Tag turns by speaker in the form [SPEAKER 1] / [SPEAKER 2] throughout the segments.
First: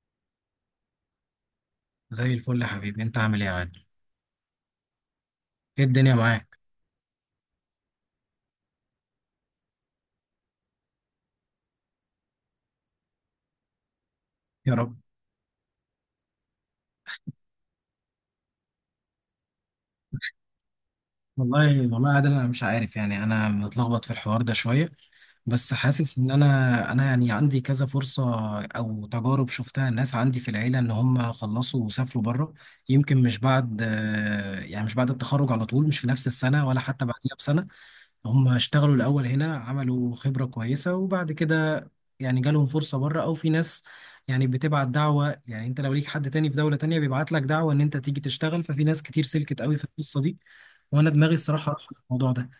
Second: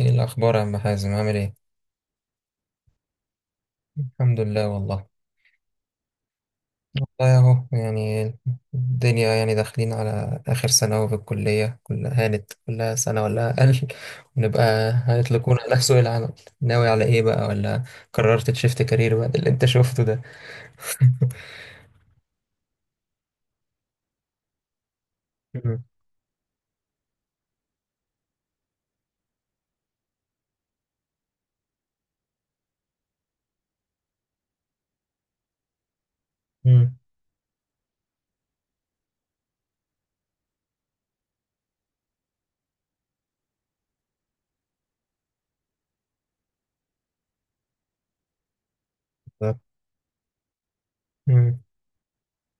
[SPEAKER 1] ايه الاخبار يا عم حازم؟ عامل ايه؟
[SPEAKER 2] زي الفل يا حبيبي، انت عامل ايه يا عادل؟
[SPEAKER 1] الحمد لله والله.
[SPEAKER 2] ايه الدنيا معاك؟
[SPEAKER 1] والله اهو يعني الدنيا يعني داخلين على اخر سنه اهو، في الكليه كلها هانت، كلها سنه ولا اقل
[SPEAKER 2] يا
[SPEAKER 1] ونبقى
[SPEAKER 2] رب.
[SPEAKER 1] هيطلقونا على سوق العمل. ناوي على ايه بقى، ولا قررت تشفت كارير بعد اللي انت شفته ده؟
[SPEAKER 2] والله يا عادل، انا مش عارف. يعني انا متلخبط في الحوار ده شويه، بس
[SPEAKER 1] مم.
[SPEAKER 2] حاسس ان انا يعني عندي كذا فرصه او تجارب شفتها. الناس عندي في العيله ان هم خلصوا وسافروا بره، يمكن مش بعد يعني مش بعد التخرج على طول، مش في نفس السنه ولا
[SPEAKER 1] مم.
[SPEAKER 2] حتى بعديها بسنه. هم اشتغلوا الأول هنا، عملوا خبرة كويسة، وبعد كده يعني جالهم فرصة بره، أو في ناس يعني بتبعت دعوة. يعني أنت لو ليك حد تاني في دولة تانية بيبعت لك دعوة إن أنت تيجي تشتغل، ففي ناس كتير
[SPEAKER 1] بالظبط.
[SPEAKER 2] سلكت قوي في القصة دي. وأنا دماغي
[SPEAKER 1] مم.
[SPEAKER 2] الصراحة راح الموضوع ده.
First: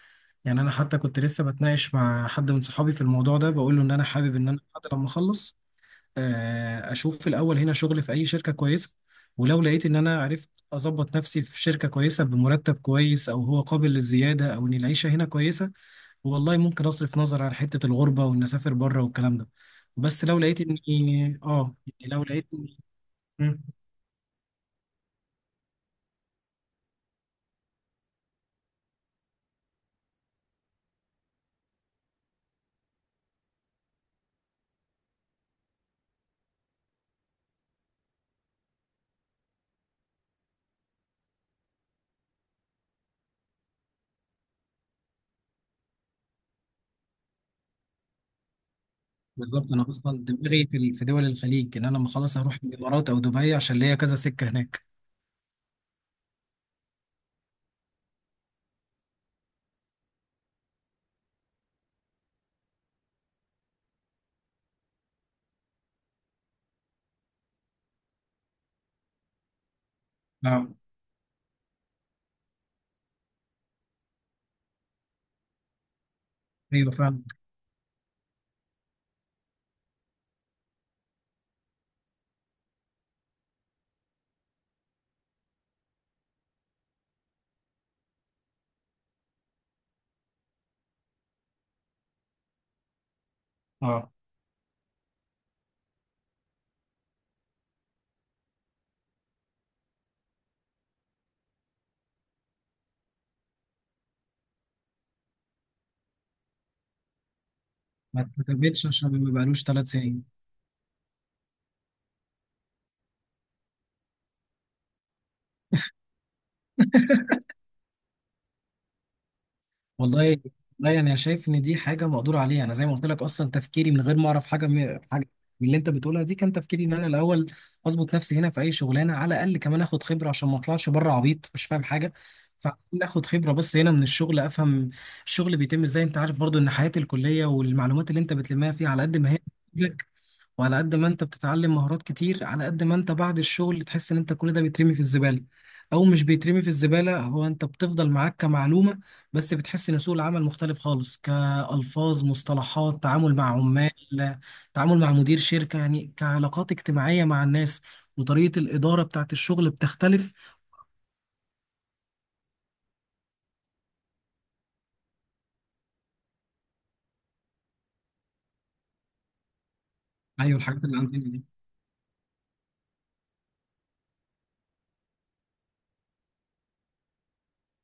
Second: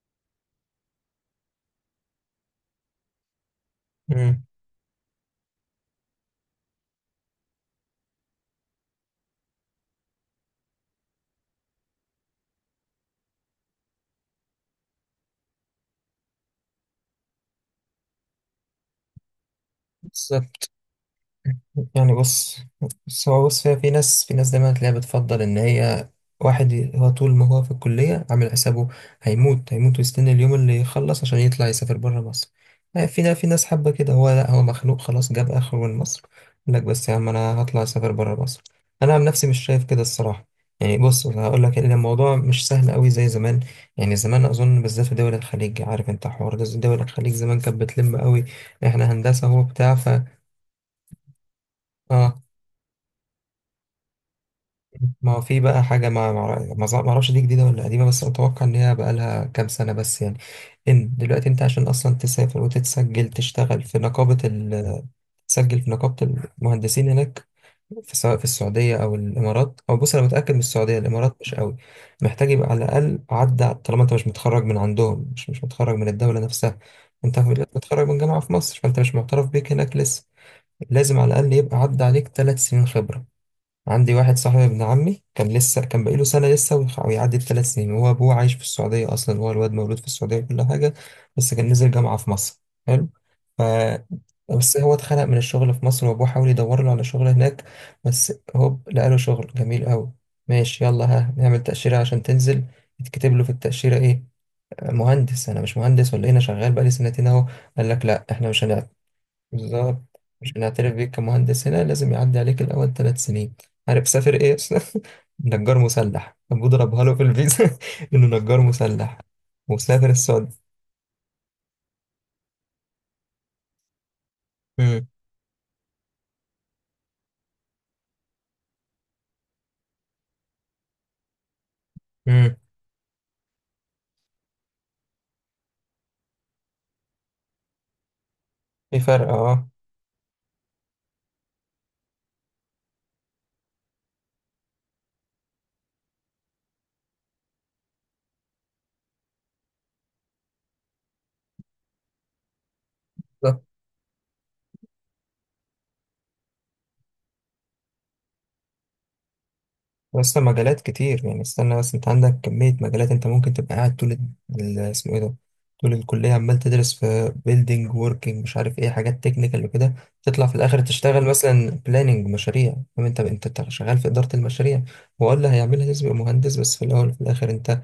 [SPEAKER 2] يعني أنا حتى كنت لسه بتناقش مع حد من صحابي في الموضوع ده، بقول له إن أنا حابب
[SPEAKER 1] مم.
[SPEAKER 2] إن أنا حتى لما أخلص أشوف في الأول هنا شغل في أي شركة كويسة. ولو لقيت ان انا عرفت اظبط نفسي في شركة كويسة بمرتب كويس، او هو قابل للزيادة، او ان العيشة هنا كويسة، والله ممكن اصرف نظر عن حته الغربه وان اسافر بره والكلام ده. بس لو لقيت
[SPEAKER 1] بالظبط.
[SPEAKER 2] اني
[SPEAKER 1] يعني
[SPEAKER 2] يعني لو لقيت
[SPEAKER 1] بص.
[SPEAKER 2] اني.
[SPEAKER 1] بص هو
[SPEAKER 2] مم.
[SPEAKER 1] فيها، في ناس، في ناس دايما تلاقيها بتفضل ان هي هو طول ما هو في الكلية عامل حسابه، هيموت هيموت ويستنى اليوم اللي يخلص عشان يطلع يسافر بره مصر. في ناس، في ناس حابة كده، هو لا، هو مخنوق خلاص، جاب اخره من مصر. يقول لك بس يا عم انا هطلع اسافر بره مصر. انا عن نفسي مش شايف كده الصراحة. يعني بص، أنا هقول لك ان الموضوع مش سهل قوي زي زمان. يعني زمان اظن بالذات في دول الخليج، عارف انت حوار ده، دول الخليج زمان كانت بتلم قوي. احنا هندسة، هو
[SPEAKER 2] بالظبط، انا
[SPEAKER 1] بتاع
[SPEAKER 2] اصلا دماغي في في دول الخليج، ان انا لما خلاص
[SPEAKER 1] اه.
[SPEAKER 2] اروح الامارات او دبي عشان ليا كذا سكه هناك.
[SPEAKER 1] ما هو في بقى حاجة، ما أعرفش دي جديدة ولا قديمة، بس أتوقع إن هي بقى لها كام سنة بس يعني. إن دلوقتي أنت عشان أصلا تسافر وتتسجل تشتغل في نقابة ال تسجل في نقابة المهندسين هناك، في، سواء في السعودية أو الإمارات، أو بص أنا متأكد من
[SPEAKER 2] اه.
[SPEAKER 1] السعودية، الإمارات مش قوي. محتاج يبقى على الأقل عدى، طالما أنت مش متخرج من عندهم، مش متخرج من الدولة نفسها.
[SPEAKER 2] ايوه فعلا.
[SPEAKER 1] أنت متخرج من جامعة في مصر، فأنت مش معترف بيك هناك لسه. لازم على الأقل يبقى عدى عليك ثلاث سنين خبرة. عندي واحد صاحبي ابن عمي كان لسه، كان بقاله سنة لسه ويعدي الثلاث سنين. هو أبوه عايش في السعودية أصلا، هو الواد مولود في السعودية وكل حاجة، بس كان نزل جامعة في مصر. حلو. ف
[SPEAKER 2] اه.
[SPEAKER 1] بس هو اتخنق من الشغل في مصر، وأبوه حاول يدور له على شغل هناك. بس هوب لقى له شغل جميل أوي. ماشي يلا ها نعمل تأشيرة عشان تنزل. يتكتب له في التأشيرة إيه؟ مهندس؟ أنا مش مهندس ولا إيه؟ أنا شغال بقالي سنتين أهو. قال لك
[SPEAKER 2] ما
[SPEAKER 1] لأ إحنا مش هنعمل.
[SPEAKER 2] اتكتبتش عشان ما بقالوش ثلاث
[SPEAKER 1] بالظبط،
[SPEAKER 2] سنين
[SPEAKER 1] عشان اعترف بيك كمهندس هنا لازم يعدي عليك الاول ثلاث سنين. عارف سافر ايه؟ نجار مسلح، ابوه ضربها له في الفيزا انه نجار مسلح، وسافر
[SPEAKER 2] والله.
[SPEAKER 1] السعودية.
[SPEAKER 2] لا، يعني انا شايف ان دي حاجه مقدور عليها. انا زي ما قلت لك، اصلا تفكيري من غير ما اعرف حاجه من
[SPEAKER 1] امم
[SPEAKER 2] حاجه، من اللي انت بتقولها دي كان تفكيري ان انا الاول اظبط نفسي هنا في اي شغلانه على الاقل، كمان اخد خبره عشان ما اطلعش بره عبيط مش فاهم حاجه.
[SPEAKER 1] امم
[SPEAKER 2] فاخد خبره بس هنا من الشغل، افهم الشغل بيتم ازاي. انت عارف برضو ان حياه الكليه والمعلومات اللي انت بتلمها فيها،
[SPEAKER 1] في
[SPEAKER 2] على قد
[SPEAKER 1] فرق
[SPEAKER 2] ما هي
[SPEAKER 1] اه.
[SPEAKER 2] بتفيدك وعلى قد ما انت بتتعلم مهارات كتير، على قد ما انت بعد الشغل تحس ان انت كل ده بيترمي في الزباله. او مش بيترمي في الزباله، هو انت بتفضل معاك كمعلومه، بس بتحس ان سوق العمل مختلف خالص، كألفاظ، مصطلحات، تعامل مع عمال، تعامل مع مدير شركة، يعني كعلاقات اجتماعية مع الناس، وطريقة الإدارة بتاعت الشغل بتختلف.
[SPEAKER 1] اصلا مجالات كتير يعني، استنى بس، انت عندك كمية مجالات، انت ممكن تبقى قاعد طول اسمه ايه ده، طول الكلية عمال تدرس في بيلدينج، وركينج، مش عارف ايه، حاجات تكنيكال وكده، تطلع في
[SPEAKER 2] ايوه،
[SPEAKER 1] الاخر
[SPEAKER 2] الحاجات اللي عندنا
[SPEAKER 1] تشتغل
[SPEAKER 2] دي.
[SPEAKER 1] مثلا بلاننج مشاريع، فاهم انت؟ انت شغال في إدارة المشاريع. هو اللي هيعملها لازم يبقى مهندس، بس في الاول وفي الاخر انت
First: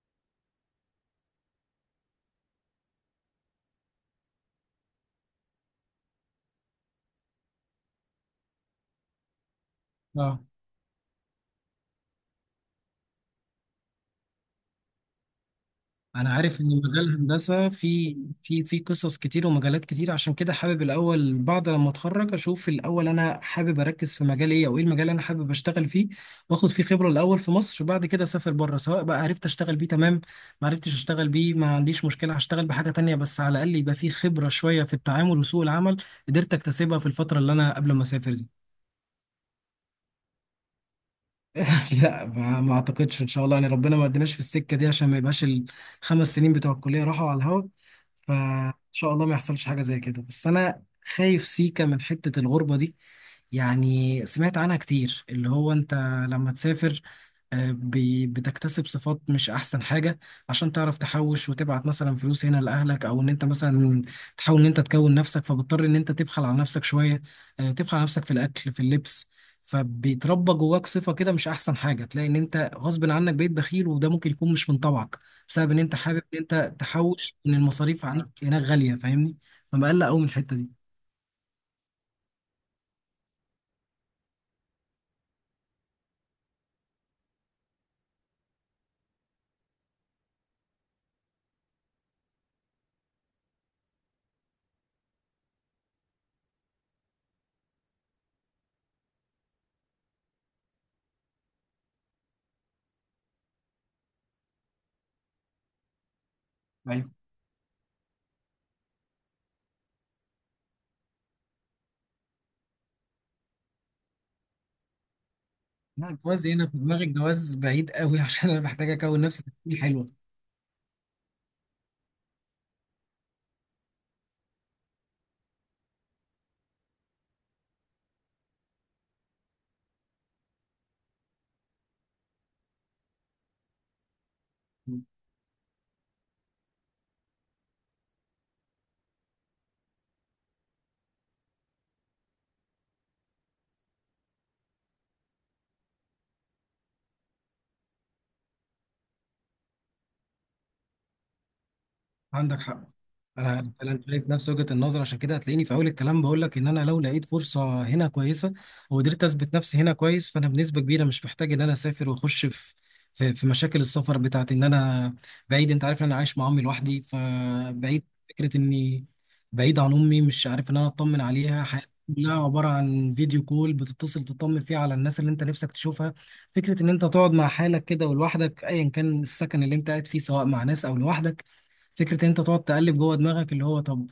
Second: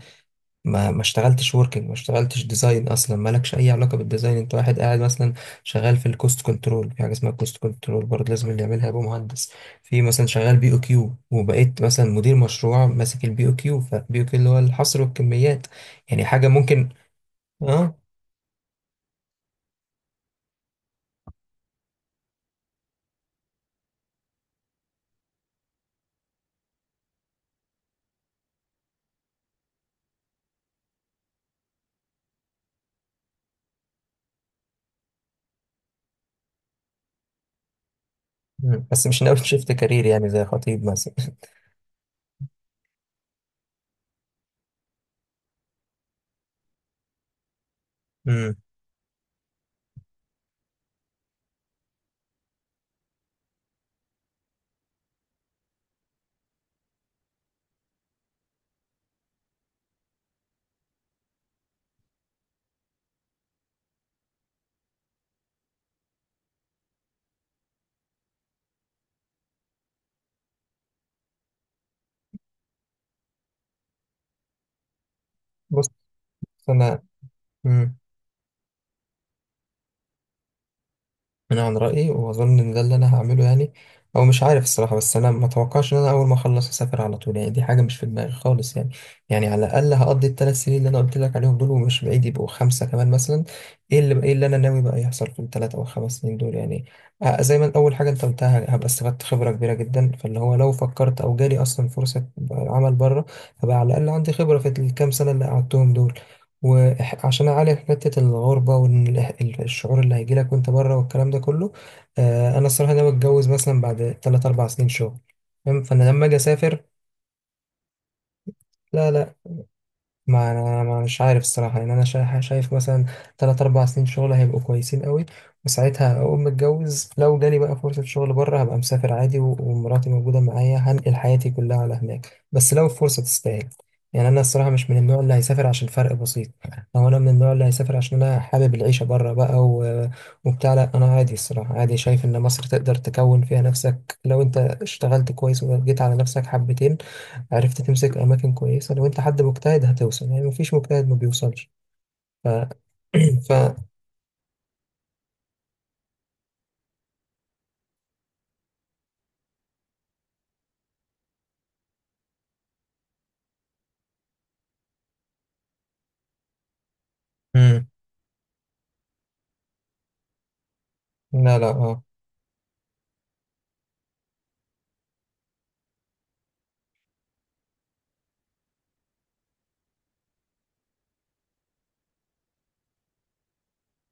[SPEAKER 1] ما اشتغلتش وركينج، ما اشتغلتش ديزاين، اصلا مالكش اي علاقه بالديزاين، انت واحد قاعد مثلا شغال في الكوست كنترول، في حاجه اسمها الكوست كنترول برضه لازم اللي يعملها يبقى مهندس. في مثلا
[SPEAKER 2] اه.
[SPEAKER 1] شغال بي او كيو، وبقيت مثلا مدير مشروع ماسك البي او كيو، فبي او كيو اللي هو الحصر والكميات، يعني
[SPEAKER 2] انا
[SPEAKER 1] حاجه
[SPEAKER 2] عارف ان
[SPEAKER 1] ممكن.
[SPEAKER 2] مجال الهندسه
[SPEAKER 1] اه.
[SPEAKER 2] في في قصص كتير ومجالات كتير، عشان كده حابب الاول بعد لما اتخرج اشوف الاول انا حابب اركز في مجال ايه، او ايه المجال اللي انا حابب اشتغل فيه واخد فيه خبره الاول في مصر. بعد كده اسافر بره، سواء بقى عرفت اشتغل بيه تمام، ما عرفتش اشتغل بيه ما عنديش مشكله، هشتغل بحاجه تانية. بس على الاقل يبقى فيه خبره شويه في التعامل وسوق العمل قدرت اكتسبها في الفتره اللي انا قبل ما اسافر دي.
[SPEAKER 1] مم. بس مش ناوي شيفت كارير يعني زي خطيب مثلا؟
[SPEAKER 2] لا ما اعتقدش ان شاء الله. يعني ربنا ما ادناش في السكه دي عشان ما يبقاش ال5 سنين بتوع الكليه راحوا على الهوا.
[SPEAKER 1] مم.
[SPEAKER 2] فان شاء الله ما يحصلش حاجه زي كده. بس انا خايف سيكا من حته الغربه دي. يعني سمعت عنها كتير، اللي هو انت لما تسافر بتكتسب صفات مش احسن حاجة، عشان تعرف تحوش وتبعت مثلا فلوس هنا لاهلك، او ان انت مثلا تحاول ان انت تكون نفسك، فبضطر ان انت تبخل على نفسك شوية. تبخل على نفسك في الاكل في اللبس، فبيتربى جواك صفة كده مش أحسن حاجة. تلاقي إن أنت غصب عنك بقيت بخيل، وده ممكن يكون مش من طبعك، بسبب إن
[SPEAKER 1] بص
[SPEAKER 2] أنت حابب إن أنت
[SPEAKER 1] انا.
[SPEAKER 2] تحوش، إن
[SPEAKER 1] مم.
[SPEAKER 2] المصاريف عنك هناك غالية. فاهمني؟ فمقلق أوي من الحتة دي.
[SPEAKER 1] انا عن رايي، واظن ان ده اللي انا هعمله يعني، او مش عارف الصراحه، بس انا ما اتوقعش ان انا اول ما اخلص اسافر على طول، يعني دي حاجه مش في دماغي خالص. يعني يعني على الاقل هقضي الثلاث سنين اللي انا قلت لك عليهم دول، ومش بعيد يبقوا خمسه كمان مثلا. ايه اللي انا ناوي بقى يحصل في الثلاث او خمس سنين دول يعني؟ زي ما اول حاجه انت قلتها، هبقى استفدت خبره كبيره جدا، فاللي هو لو فكرت او جالي اصلا فرصه عمل بره هبقى على الاقل عندي خبره في الكام سنه اللي قعدتهم دول.
[SPEAKER 2] ايوه.
[SPEAKER 1] وعشان اعالج حته الغربه والشعور اللي هيجيلك وانت بره والكلام ده كله، انا الصراحه ناوي اتجوز مثلا بعد 3 4 سنين شغل، فاهم؟ فانا
[SPEAKER 2] لا،
[SPEAKER 1] لما اجي
[SPEAKER 2] الجواز هنا في
[SPEAKER 1] اسافر.
[SPEAKER 2] دماغي، الجواز بعيد قوي، عشان انا محتاج
[SPEAKER 1] لا
[SPEAKER 2] اكون
[SPEAKER 1] لا.
[SPEAKER 2] نفسي تكوين حلوه.
[SPEAKER 1] ما انا ما مش عارف الصراحه يعني، انا شايف مثلا تلات اربع سنين شغل هيبقوا كويسين قوي، وساعتها اقوم متجوز. لو جالي بقى فرصه شغل بره هبقى مسافر عادي، ومراتي موجوده معايا، هنقل حياتي كلها على هناك، بس لو الفرصه تستاهل. يعني انا الصراحه مش من النوع اللي هيسافر عشان فرق بسيط، او انا من النوع اللي هيسافر عشان انا حابب العيشه بره بقى و... وبتاع. لا، انا عادي الصراحه، عادي. شايف ان مصر تقدر تكون فيها نفسك لو انت اشتغلت كويس، وجيت على نفسك حبتين، عرفت تمسك أماكن كويسة. لو أنت حد مجتهد هتوصل يعني، مفيش مجتهد ما بيوصلش. ف
[SPEAKER 2] عندك حق.
[SPEAKER 1] ف
[SPEAKER 2] انا شايف نفس وجهة النظر، عشان كده هتلاقيني في اول الكلام بقول لك ان انا لو لقيت فرصة هنا كويسة وقدرت اثبت نفسي هنا كويس، فانا بنسبة كبيرة مش محتاج ان انا اسافر واخش في مشاكل السفر بتاعت ان انا بعيد. انت عارف ان انا عايش مع امي لوحدي،
[SPEAKER 1] مم.
[SPEAKER 2] فبعيد فكرة اني بعيد عن امي، مش عارف ان انا اطمن
[SPEAKER 1] لا
[SPEAKER 2] عليها.
[SPEAKER 1] لا
[SPEAKER 2] حياتي
[SPEAKER 1] اه.
[SPEAKER 2] كلها عبارة عن فيديو كول، بتتصل تطمن فيه على الناس اللي انت نفسك تشوفها. فكرة ان انت تقعد مع حالك كده ولوحدك، ايا كان السكن اللي انت قاعد فيه سواء مع ناس او لوحدك، فكرة إن أنت تقعد تقلب جوه دماغك اللي هو طب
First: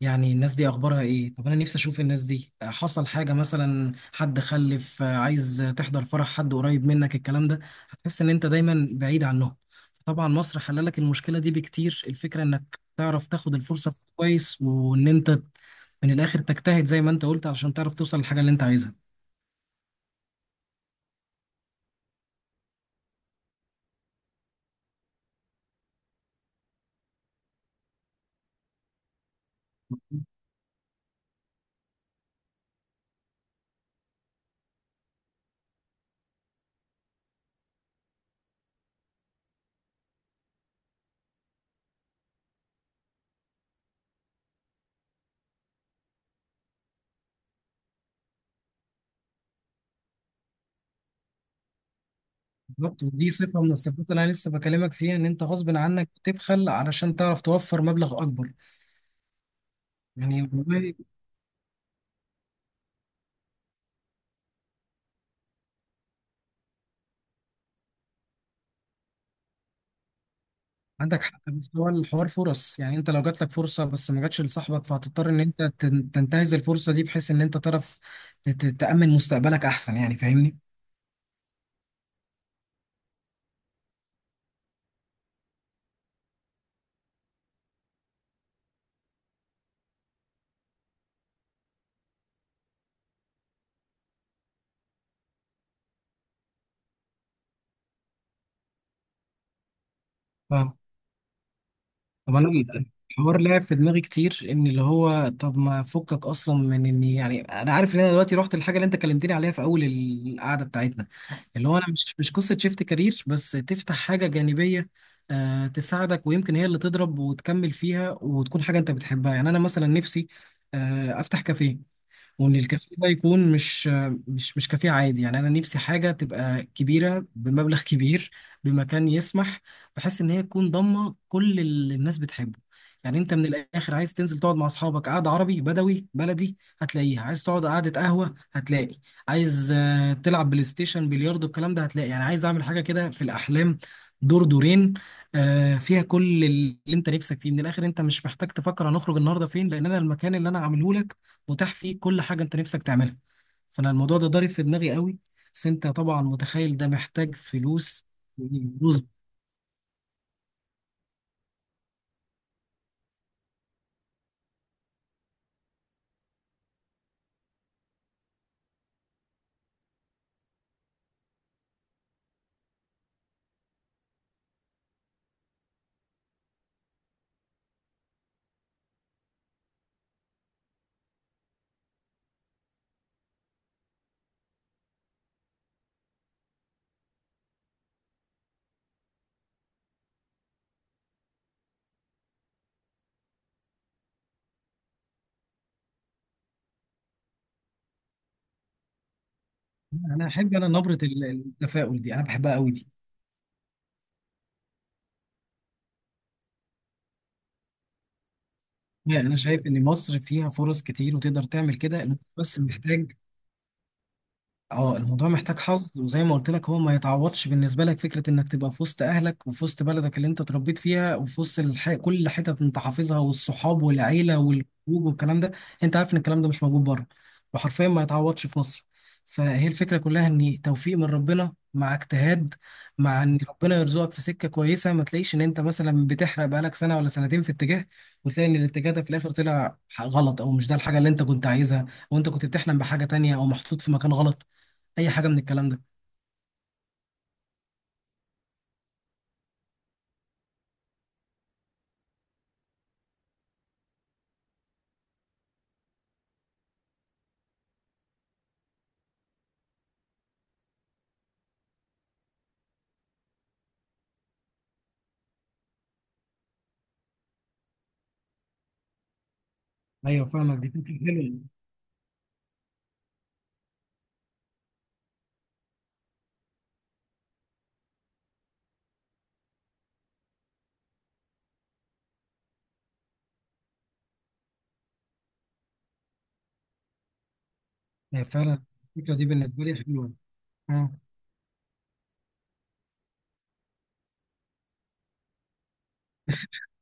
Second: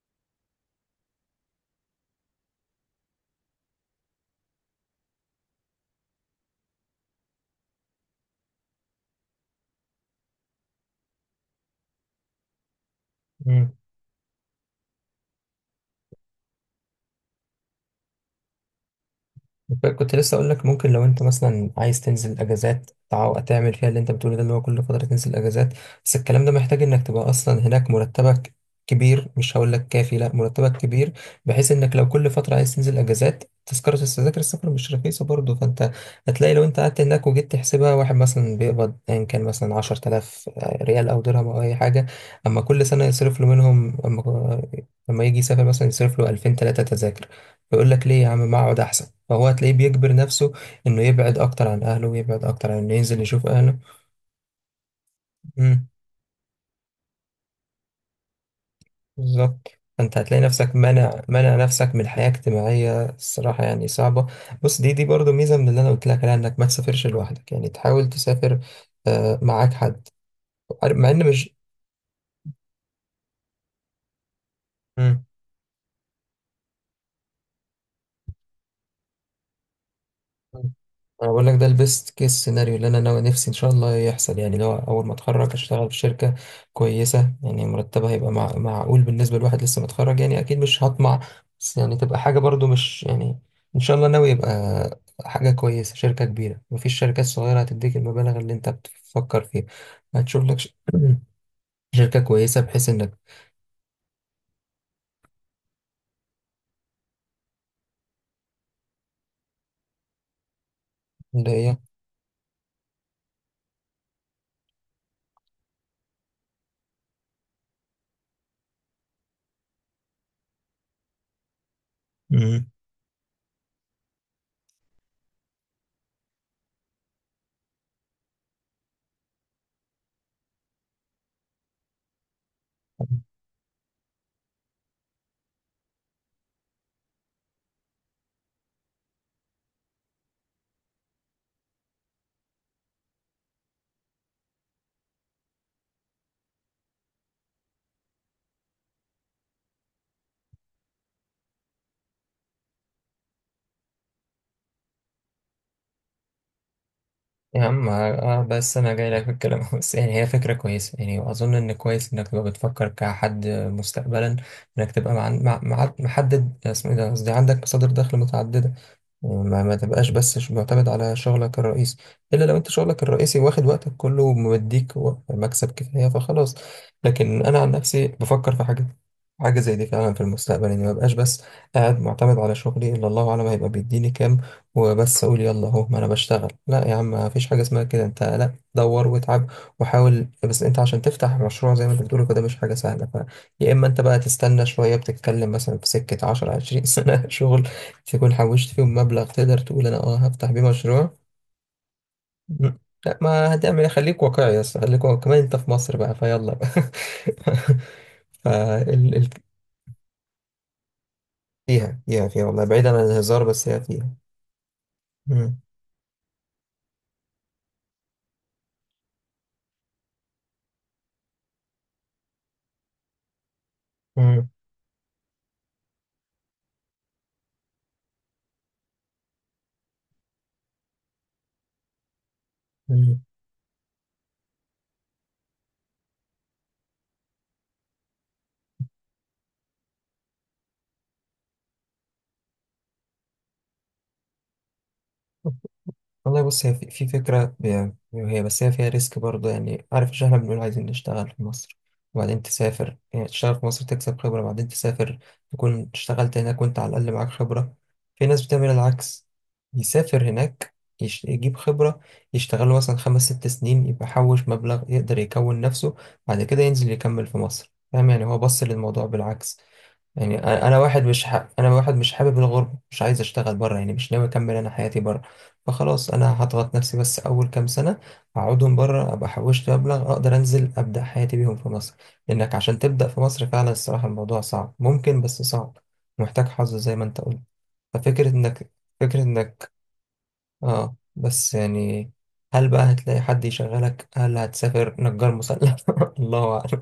[SPEAKER 2] يعني الناس دي أخبارها إيه؟ طب أنا نفسي أشوف الناس دي، حصل حاجة مثلا، حد خلف، عايز تحضر فرح حد قريب منك، الكلام ده، هتحس إن أنت دايما بعيد عنهم. طبعا مصر حللك المشكلة دي بكتير. الفكرة إنك تعرف تاخد الفرصة كويس وإن أنت من الآخر تجتهد زي ما أنت قلت، علشان تعرف توصل للحاجة اللي أنت عايزها.
[SPEAKER 1] كنت لسه اقول لك، ممكن لو انت مثلا عايز تنزل اجازات تعمل فيها اللي انت بتقوله ده، اللي هو كل فتره تنزل اجازات. بس الكلام ده محتاج انك تبقى اصلا هناك مرتبك كبير، مش هقول لك كافي، لا مرتبك كبير، بحيث انك لو كل فتره عايز تنزل اجازات، تذكره، التذاكر السفر مش رخيصه برضه. فانت هتلاقي لو انت قعدت هناك وجيت تحسبها، واحد مثلا بيقبض ان كان مثلا 10000 ريال او درهم او اي حاجه، اما كل سنه يصرف له منهم، اما اما يجي يسافر مثلا يصرف له 2000 3 تذاكر، يقول لك ليه يا عم ما اقعد احسن. فهو هتلاقيه بيجبر نفسه انه يبعد اكتر عن اهله، ويبعد اكتر عن انه
[SPEAKER 2] بالظبط.
[SPEAKER 1] ينزل
[SPEAKER 2] ودي
[SPEAKER 1] يشوف
[SPEAKER 2] صفة من
[SPEAKER 1] اهله.
[SPEAKER 2] الصفات اللي أنا لسه بكلمك فيها، إن أنت غصب
[SPEAKER 1] امم.
[SPEAKER 2] عنك تبخل علشان تعرف توفر مبلغ أكبر.
[SPEAKER 1] بالظبط. فانت هتلاقي
[SPEAKER 2] يعني
[SPEAKER 1] نفسك
[SPEAKER 2] والله.
[SPEAKER 1] منع نفسك من حياة اجتماعية، الصراحة يعني صعبة. بص دي، دي برضو ميزة من اللي انا قلت لك عليها، انك ما تسافرش لوحدك يعني، تحاول تسافر معاك حد، مع
[SPEAKER 2] عندك
[SPEAKER 1] ان
[SPEAKER 2] حق.
[SPEAKER 1] مش.
[SPEAKER 2] بس هو الحوار فرص. يعني انت لو جات لك فرصه بس ما جاتش لصاحبك،
[SPEAKER 1] مم.
[SPEAKER 2] فهتضطر ان انت تنتهز الفرصه دي، بحيث ان انت تعرف تأمن مستقبلك احسن. يعني فاهمني؟
[SPEAKER 1] انا بقول لك ده البيست كيس سيناريو اللي انا ناوي نفسي ان شاء الله يحصل، يعني لو اول ما اتخرج اشتغل في شركه كويسه، يعني مرتبها هيبقى مع... معقول بالنسبه لواحد لسه متخرج، يعني اكيد مش هطمع، بس يعني تبقى حاجه برضو مش يعني. ان شاء الله ناوي يبقى حاجه كويسه، شركه كبيره، مفيش شركات صغيره هتديك المبالغ اللي انت بتفكر فيها. هتشوف لك ش
[SPEAKER 2] فاهم.
[SPEAKER 1] شركه
[SPEAKER 2] طب انا،
[SPEAKER 1] كويسه بحيث انك
[SPEAKER 2] الحوار لعب في دماغي كتير، ان اللي هو طب ما فكك اصلا من اني، يعني انا عارف ان انا دلوقتي رحت الحاجه اللي انت كلمتني عليها في اول القعده بتاعتنا، اللي
[SPEAKER 1] اللي
[SPEAKER 2] هو انا مش قصه شيفت كارير، بس تفتح حاجه جانبيه تساعدك، ويمكن هي اللي تضرب وتكمل فيها وتكون حاجه انت بتحبها. يعني انا مثلا نفسي افتح كافيه، وان
[SPEAKER 1] هي.
[SPEAKER 2] الكافيه ده يكون مش كافيه عادي. يعني انا نفسي حاجه تبقى كبيره بمبلغ كبير، بمكان يسمح، بحيث ان هي تكون ضامه كل اللي الناس بتحبه. يعني انت من الاخر عايز تنزل تقعد مع اصحابك قعده عربي بدوي بلدي هتلاقيها، عايز تقعد قعده قهوه هتلاقي، عايز تلعب بلاي ستيشن، بلياردو، الكلام ده هتلاقي. يعني عايز اعمل حاجه كده في الاحلام، دور دورين فيها كل اللي انت نفسك فيه. من الاخر انت مش محتاج تفكر هنخرج النهارده فين، لان انا المكان اللي انا عامله لك متاح فيه كل حاجة انت نفسك تعملها. فانا الموضوع ده ضارب في دماغي قوي. بس انت طبعا متخيل ده محتاج
[SPEAKER 1] يا عم
[SPEAKER 2] فلوس.
[SPEAKER 1] اه. بس انا
[SPEAKER 2] فلوس.
[SPEAKER 1] جاي لك في الكلام بس يعني هي فكره كويسه، يعني واظن ان كويس انك تبقى بتفكر كحد مستقبلا، انك تبقى مع، مع، محدد، اسمه ايه ده، قصدي عندك مصادر دخل متعدده. ما تبقاش بس معتمد على شغلك الرئيسي، الا لو انت شغلك الرئيسي واخد وقتك كله ومديك مكسب كفايه فخلاص. لكن انا عن نفسي بفكر في حاجه، حاجه زي دي فعلا في المستقبل، اني ما بقاش بس قاعد معتمد على شغلي، الا الله اعلم هيبقى بيديني كام، وبس اقول يلا اهو ما انا بشتغل. لا يا عم، ما فيش حاجه اسمها كده، انت لا دور واتعب وحاول. بس انت عشان تفتح مشروع زي ما انت بتقول كده مش حاجه سهله، ف يا اما انت بقى تستنى شويه، بتتكلم مثلا في سكه 10 20 سنه شغل تكون حوشت فيهم مبلغ تقدر تقول انا اه هفتح بيه
[SPEAKER 2] انا نبرة
[SPEAKER 1] مشروع.
[SPEAKER 2] التفاؤل دي انا بحبها قوي
[SPEAKER 1] مم.
[SPEAKER 2] دي.
[SPEAKER 1] لا، ما هتعمل إيه؟ خليك واقعي يا اسطى، خليك واقعي، كمان انت في مصر بقى، فيلا بقى فال
[SPEAKER 2] يعني
[SPEAKER 1] ال
[SPEAKER 2] انا شايف ان مصر فيها فرص كتير وتقدر تعمل
[SPEAKER 1] فيها،
[SPEAKER 2] كده، إن انت
[SPEAKER 1] فيها، فيها
[SPEAKER 2] بس
[SPEAKER 1] والله، بعيدا عن
[SPEAKER 2] محتاج.
[SPEAKER 1] الهزار بس هي فيها.
[SPEAKER 2] اه، الموضوع محتاج
[SPEAKER 1] مم.
[SPEAKER 2] حظ. وزي ما قلت لك، هو ما يتعوضش بالنسبه لك فكره انك تبقى في وسط اهلك وفي وسط بلدك اللي انت اتربيت فيها وفي وسط كل حتت انت حافظها، والصحاب والعيله
[SPEAKER 1] مم.
[SPEAKER 2] والخروج والكلام ده. انت عارف ان الكلام ده مش موجود بره، وحرفيا ما يتعوضش في مصر. فهي الفكره كلها ان توفيق من ربنا مع اجتهاد،
[SPEAKER 1] مم.
[SPEAKER 2] مع ان ربنا يرزقك في سكه كويسه. ما تلاقيش ان انت مثلا بتحرق بقالك سنه ولا سنتين في اتجاه، وتلاقي ان الاتجاه ده في الاخر طلع غلط، او مش ده الحاجه اللي انت كنت عايزها وانت كنت بتحلم بحاجه تانية، او محطوط في مكان غلط، اي حاجه من الكلام ده.
[SPEAKER 1] والله بص، هي في، في فكرة، هي بس هي فيها ريسك برضه، يعني عارف، مش احنا بنقول عايزين نشتغل في مصر وبعدين تسافر؟ يعني تشتغل في مصر تكسب خبرة وبعدين تسافر، تكون اشتغلت هناك وانت على الأقل معاك خبرة. في ناس بتعمل العكس، يسافر هناك، يجيب خبرة، يشتغل مثلا خمس ست سنين، يبقى حوش مبلغ يقدر يكون نفسه، بعد كده ينزل يكمل في مصر، فاهم يعني؟ هو بص للموضوع بالعكس.
[SPEAKER 2] ايوه،
[SPEAKER 1] يعني
[SPEAKER 2] فاهمك. دي
[SPEAKER 1] انا
[SPEAKER 2] فكره
[SPEAKER 1] واحد مش
[SPEAKER 2] حلوه.
[SPEAKER 1] انا واحد مش حابب الغربه، مش عايز اشتغل بره يعني، مش ناوي اكمل انا حياتي بره، فخلاص انا هضغط نفسي بس اول كام سنه اقعدهم بره، ابقى حوشت مبلغ اقدر انزل ابدا حياتي بيهم في مصر. لانك عشان تبدا في مصر فعلا الصراحه، الموضوع صعب، ممكن بس صعب، محتاج حظ زي ما انت قلت.
[SPEAKER 2] هي
[SPEAKER 1] ففكره
[SPEAKER 2] فعلا
[SPEAKER 1] انك،
[SPEAKER 2] الفكره
[SPEAKER 1] فكره
[SPEAKER 2] دي بالنسبه
[SPEAKER 1] انك،
[SPEAKER 2] لي حلوه. اه
[SPEAKER 1] اه بس يعني هل بقى هتلاقي حد يشغلك؟ هل هتسافر نجار مسلح الله اعلم.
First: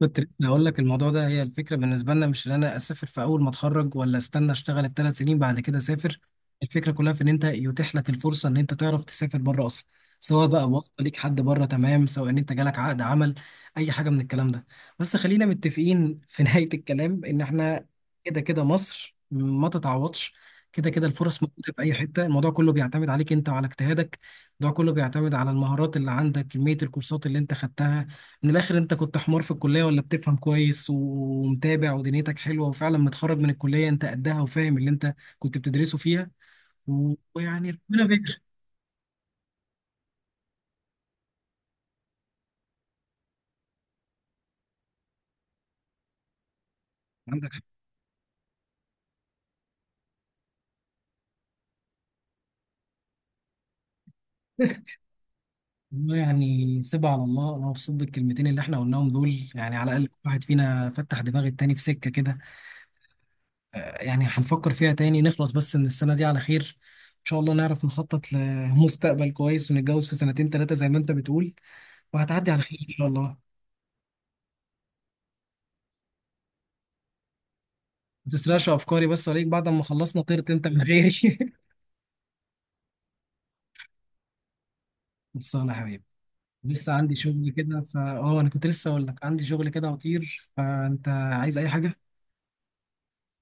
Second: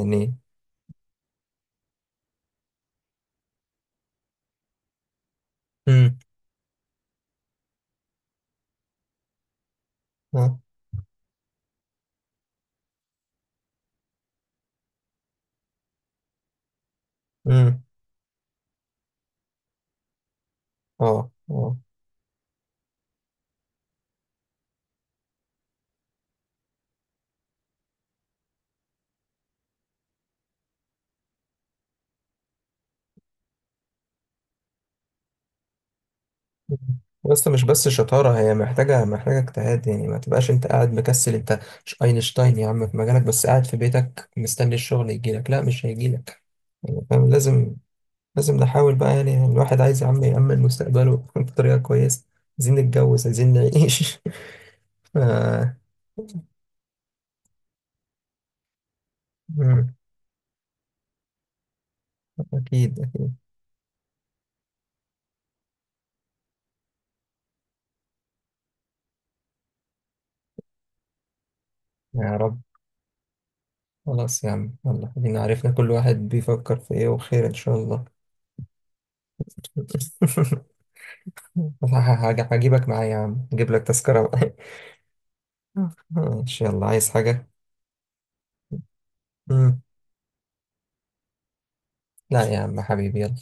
[SPEAKER 2] كنت لسه هقول لك الموضوع ده، هي الفكره بالنسبه لنا مش ان انا اسافر في اول ما اتخرج، ولا استنى اشتغل ال3 سنين بعد كده
[SPEAKER 1] امم
[SPEAKER 2] اسافر. الفكره كلها في ان انت يتيح لك الفرصه ان انت تعرف تسافر بره اصلا، سواء
[SPEAKER 1] اه.
[SPEAKER 2] بقى وقت ليك حد بره تمام، سواء ان انت جالك عقد عمل، اي حاجه من الكلام ده. بس خلينا متفقين في نهايه الكلام ان
[SPEAKER 1] امم
[SPEAKER 2] احنا كده كده مصر ما تتعوضش، كده كده
[SPEAKER 1] اه
[SPEAKER 2] الفرص موجوده
[SPEAKER 1] آه.
[SPEAKER 2] في اي حته. الموضوع كله بيعتمد عليك انت وعلى اجتهادك. الموضوع كله بيعتمد على المهارات اللي عندك، كميه الكورسات اللي انت خدتها. من الاخر انت كنت حمار في الكليه، ولا بتفهم كويس ومتابع ودنيتك حلوه وفعلا متخرج من الكليه انت قدها وفاهم اللي انت كنت بتدرسه فيها،
[SPEAKER 1] بس مش
[SPEAKER 2] ويعني
[SPEAKER 1] بس
[SPEAKER 2] ربنا
[SPEAKER 1] شطارة،
[SPEAKER 2] بيكرم.
[SPEAKER 1] هي محتاجة، محتاجة اجتهاد يعني، ما تبقاش انت قاعد مكسل. انت مش اينشتاين يا عم في مجالك، بس قاعد في بيتك مستني الشغل يجيلك. لا، مش هيجيلك يعني فاهم.
[SPEAKER 2] عندك حق.
[SPEAKER 1] لازم، لازم نحاول بقى يعني. يعني الواحد عايز يا عم يأمن مستقبله بطريقة كويسة، عايزين نتجوز، عايزين نعيش ف.
[SPEAKER 2] والله يعني سيبها على الله. انا مبسوط بالكلمتين اللي احنا قلناهم دول، يعني على
[SPEAKER 1] مم.
[SPEAKER 2] الاقل كل واحد فينا فتح دماغ التاني في سكه كده
[SPEAKER 1] أكيد أكيد.
[SPEAKER 2] يعني هنفكر فيها تاني، نخلص بس من السنه دي على خير ان شاء الله، نعرف نخطط لمستقبل كويس ونتجوز في 2 3 زي ما انت بتقول،
[SPEAKER 1] يا
[SPEAKER 2] وهتعدي
[SPEAKER 1] رب.
[SPEAKER 2] على خير ان شاء الله.
[SPEAKER 1] خلاص يا عم، يلا خلينا، عرفنا كل واحد بيفكر في ايه، وخير إن شاء الله.
[SPEAKER 2] ما تسرقش افكاري بس عليك، بعد ما خلصنا طرت انت من غيري.
[SPEAKER 1] هجيبك معايا يا عم، اجيب لك تذكرة بقى.
[SPEAKER 2] خلصانه يا حبيبي.
[SPEAKER 1] ماشي يلا،
[SPEAKER 2] لسه
[SPEAKER 1] عايز
[SPEAKER 2] عندي
[SPEAKER 1] حاجة؟
[SPEAKER 2] شغل كده فا اه، انا كنت لسه اقول لك عندي شغل
[SPEAKER 1] مم.
[SPEAKER 2] كده وطير، فانت عايز اي حاجه؟
[SPEAKER 1] لا يا عم حبيبي، يلا.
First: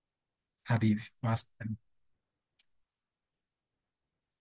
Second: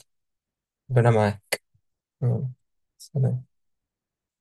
[SPEAKER 2] حبيبي،
[SPEAKER 1] ربنا
[SPEAKER 2] مع
[SPEAKER 1] معاك.
[SPEAKER 2] السلامه.
[SPEAKER 1] يلا، سلام.